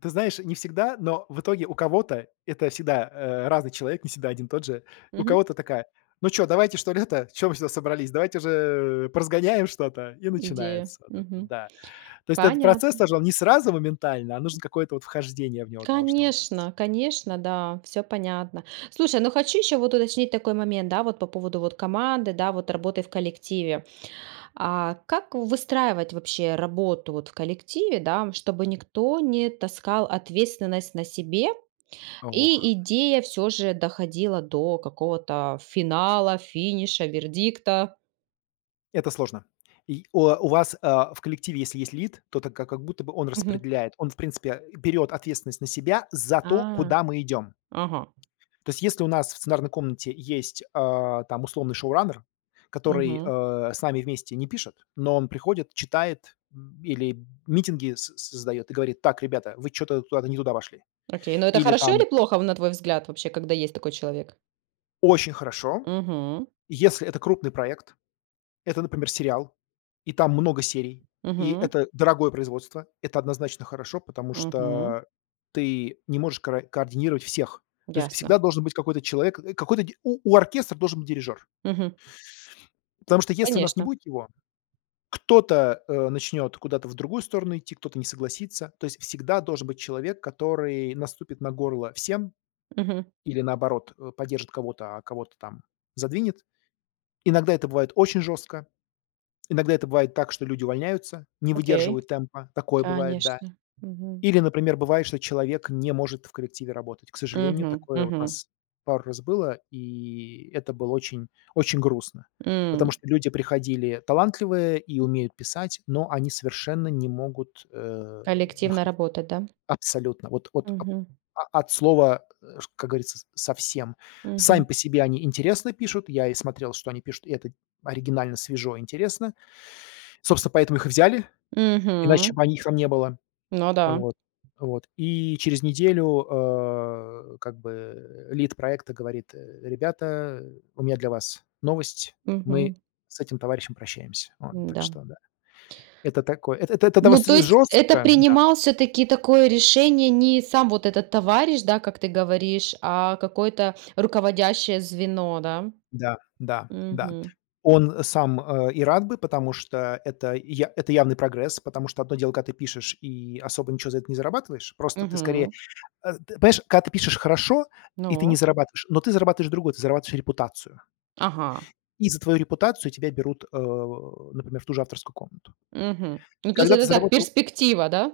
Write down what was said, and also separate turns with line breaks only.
Ты знаешь, не всегда, но в итоге у кого-то это всегда, э, разный человек, не всегда один и тот же, у
Мгм.
кого-то такая: "Ну чё, давайте, что ли, это, что мы сюда собрались, давайте же, э, поразгоняем что-то", и
Идея,
начинается вот это,
мгм.
да. То есть этот процесс
Понятно.
тоже, он не сразу моментально, а нужно какое-то вот вхождение в него должно быть.
Конечно, конечно, да, всё понятно. Слушай, но хочу ещё вот уточнить такой момент, да, вот, по поводу, вот, команды, да, вот, работы в коллективе. А, как выстраивать вообще работу, вот, в коллективе, да, чтобы никто не таскал ответственность на себе и
Ох.
идея всё же доходила до какого-то финала, финиша, вердикта?
Это сложно. И, у у вас, э, в коллективе если есть лид, то так как будто бы он
Мгм.
распределяет. Он, в принципе, берёт ответственность на себя за то,
А.
куда мы идём.
Ага.
То есть если у нас в сценарной комнате есть, э, там, условный шоураннер, который,
Мгм.
э, с нами вместе не пишет, но он приходит, читает, м, или митинги соз создаёт и говорит: "Так, ребята, вы чё-то куда-то не туда вошли".
Окей, но это
Или
хорошо или
там
плохо в на твой взгляд, когда есть такой человек?
Очень хорошо,
Мгм.
если это крупный проект, это, например, сериал, и там много серий, и
Мгм.
это дорогое производство, это однозначно хорошо, потому
Мгм.
что ты не можешь кра координировать всех. То есть
Ясно.
всегда должен быть какой-то человек, э, какой-то у у оркестра должен быть дирижёр.
Мгм.
Потому что если у нас не
Конечно.
будет его, кто-то, э, начнёт куда-то в другую сторону идти, кто-то не согласится. То есть всегда должен быть человек, который наступит на горло всем
Мгм.
или, наоборот, э, поддержит кого-то, а кого-то там задвинет. Иногда это бывает очень жёстко, иногда это бывает так, что люди увольняются, не
Окей,
выдерживают темпа, такое бывает, да.
конечно. Мгм.
Или, например, бывает, что человек не может в коллективе работать. К сожалению,
Мгм,
такое вот у
мгм.
нас пару раз было, и это было очень очень грустно, потому
М.
что люди приходили талантливые и умеют писать, но они совершенно не могут, э,
Коллективно
находить
работать, да?
Абсолютно. Вот, от о
Мгм.
от слова, а, ш как говорится, с совсем. Сами
Мгм.
по себе они интересно пишут, я и смотрел, что они пишут, и это оригинально, свежо, интересно. Собственно, поэтому их и взяли, иначе
Мгм.
бы они, их там не было.
Ну да.
Вот, вот. И через неделю, э, как бы лид проекта говорит: "Э, ребята, у меня для вас новость, мы
Мгм.
с этим товарищем прощаемся". Вот. Так
М-да.
что да, это такое, это это дов
Ну
с
то
ж
есть это
жёстко Да.
принимал всё-таки такое решение не сам вот этот товарищ, да, как ты говоришь, а какое-то руководящее звено, да?
Да, да, да.
Мгм.
Он сам, э, и рад бы, потому что это я это явный прогресс, потому что одно дело, когда ты пишешь и особо ничё за это не зарабатываешь, просто ты скорее,
Мгм.
э, з т понимаешь, когда ты пишешь хорошо, и ты не
Ну?
зарабатываешь, но ты зарабатываешь другое, ты зарабатываешь репутацию.
Ага.
И за твою репутацию тебя берут, э, например, в ту же авторскую комнату.
Мгм. Ну то есть,
Когда ты
это так,
заработал
перспектива, да?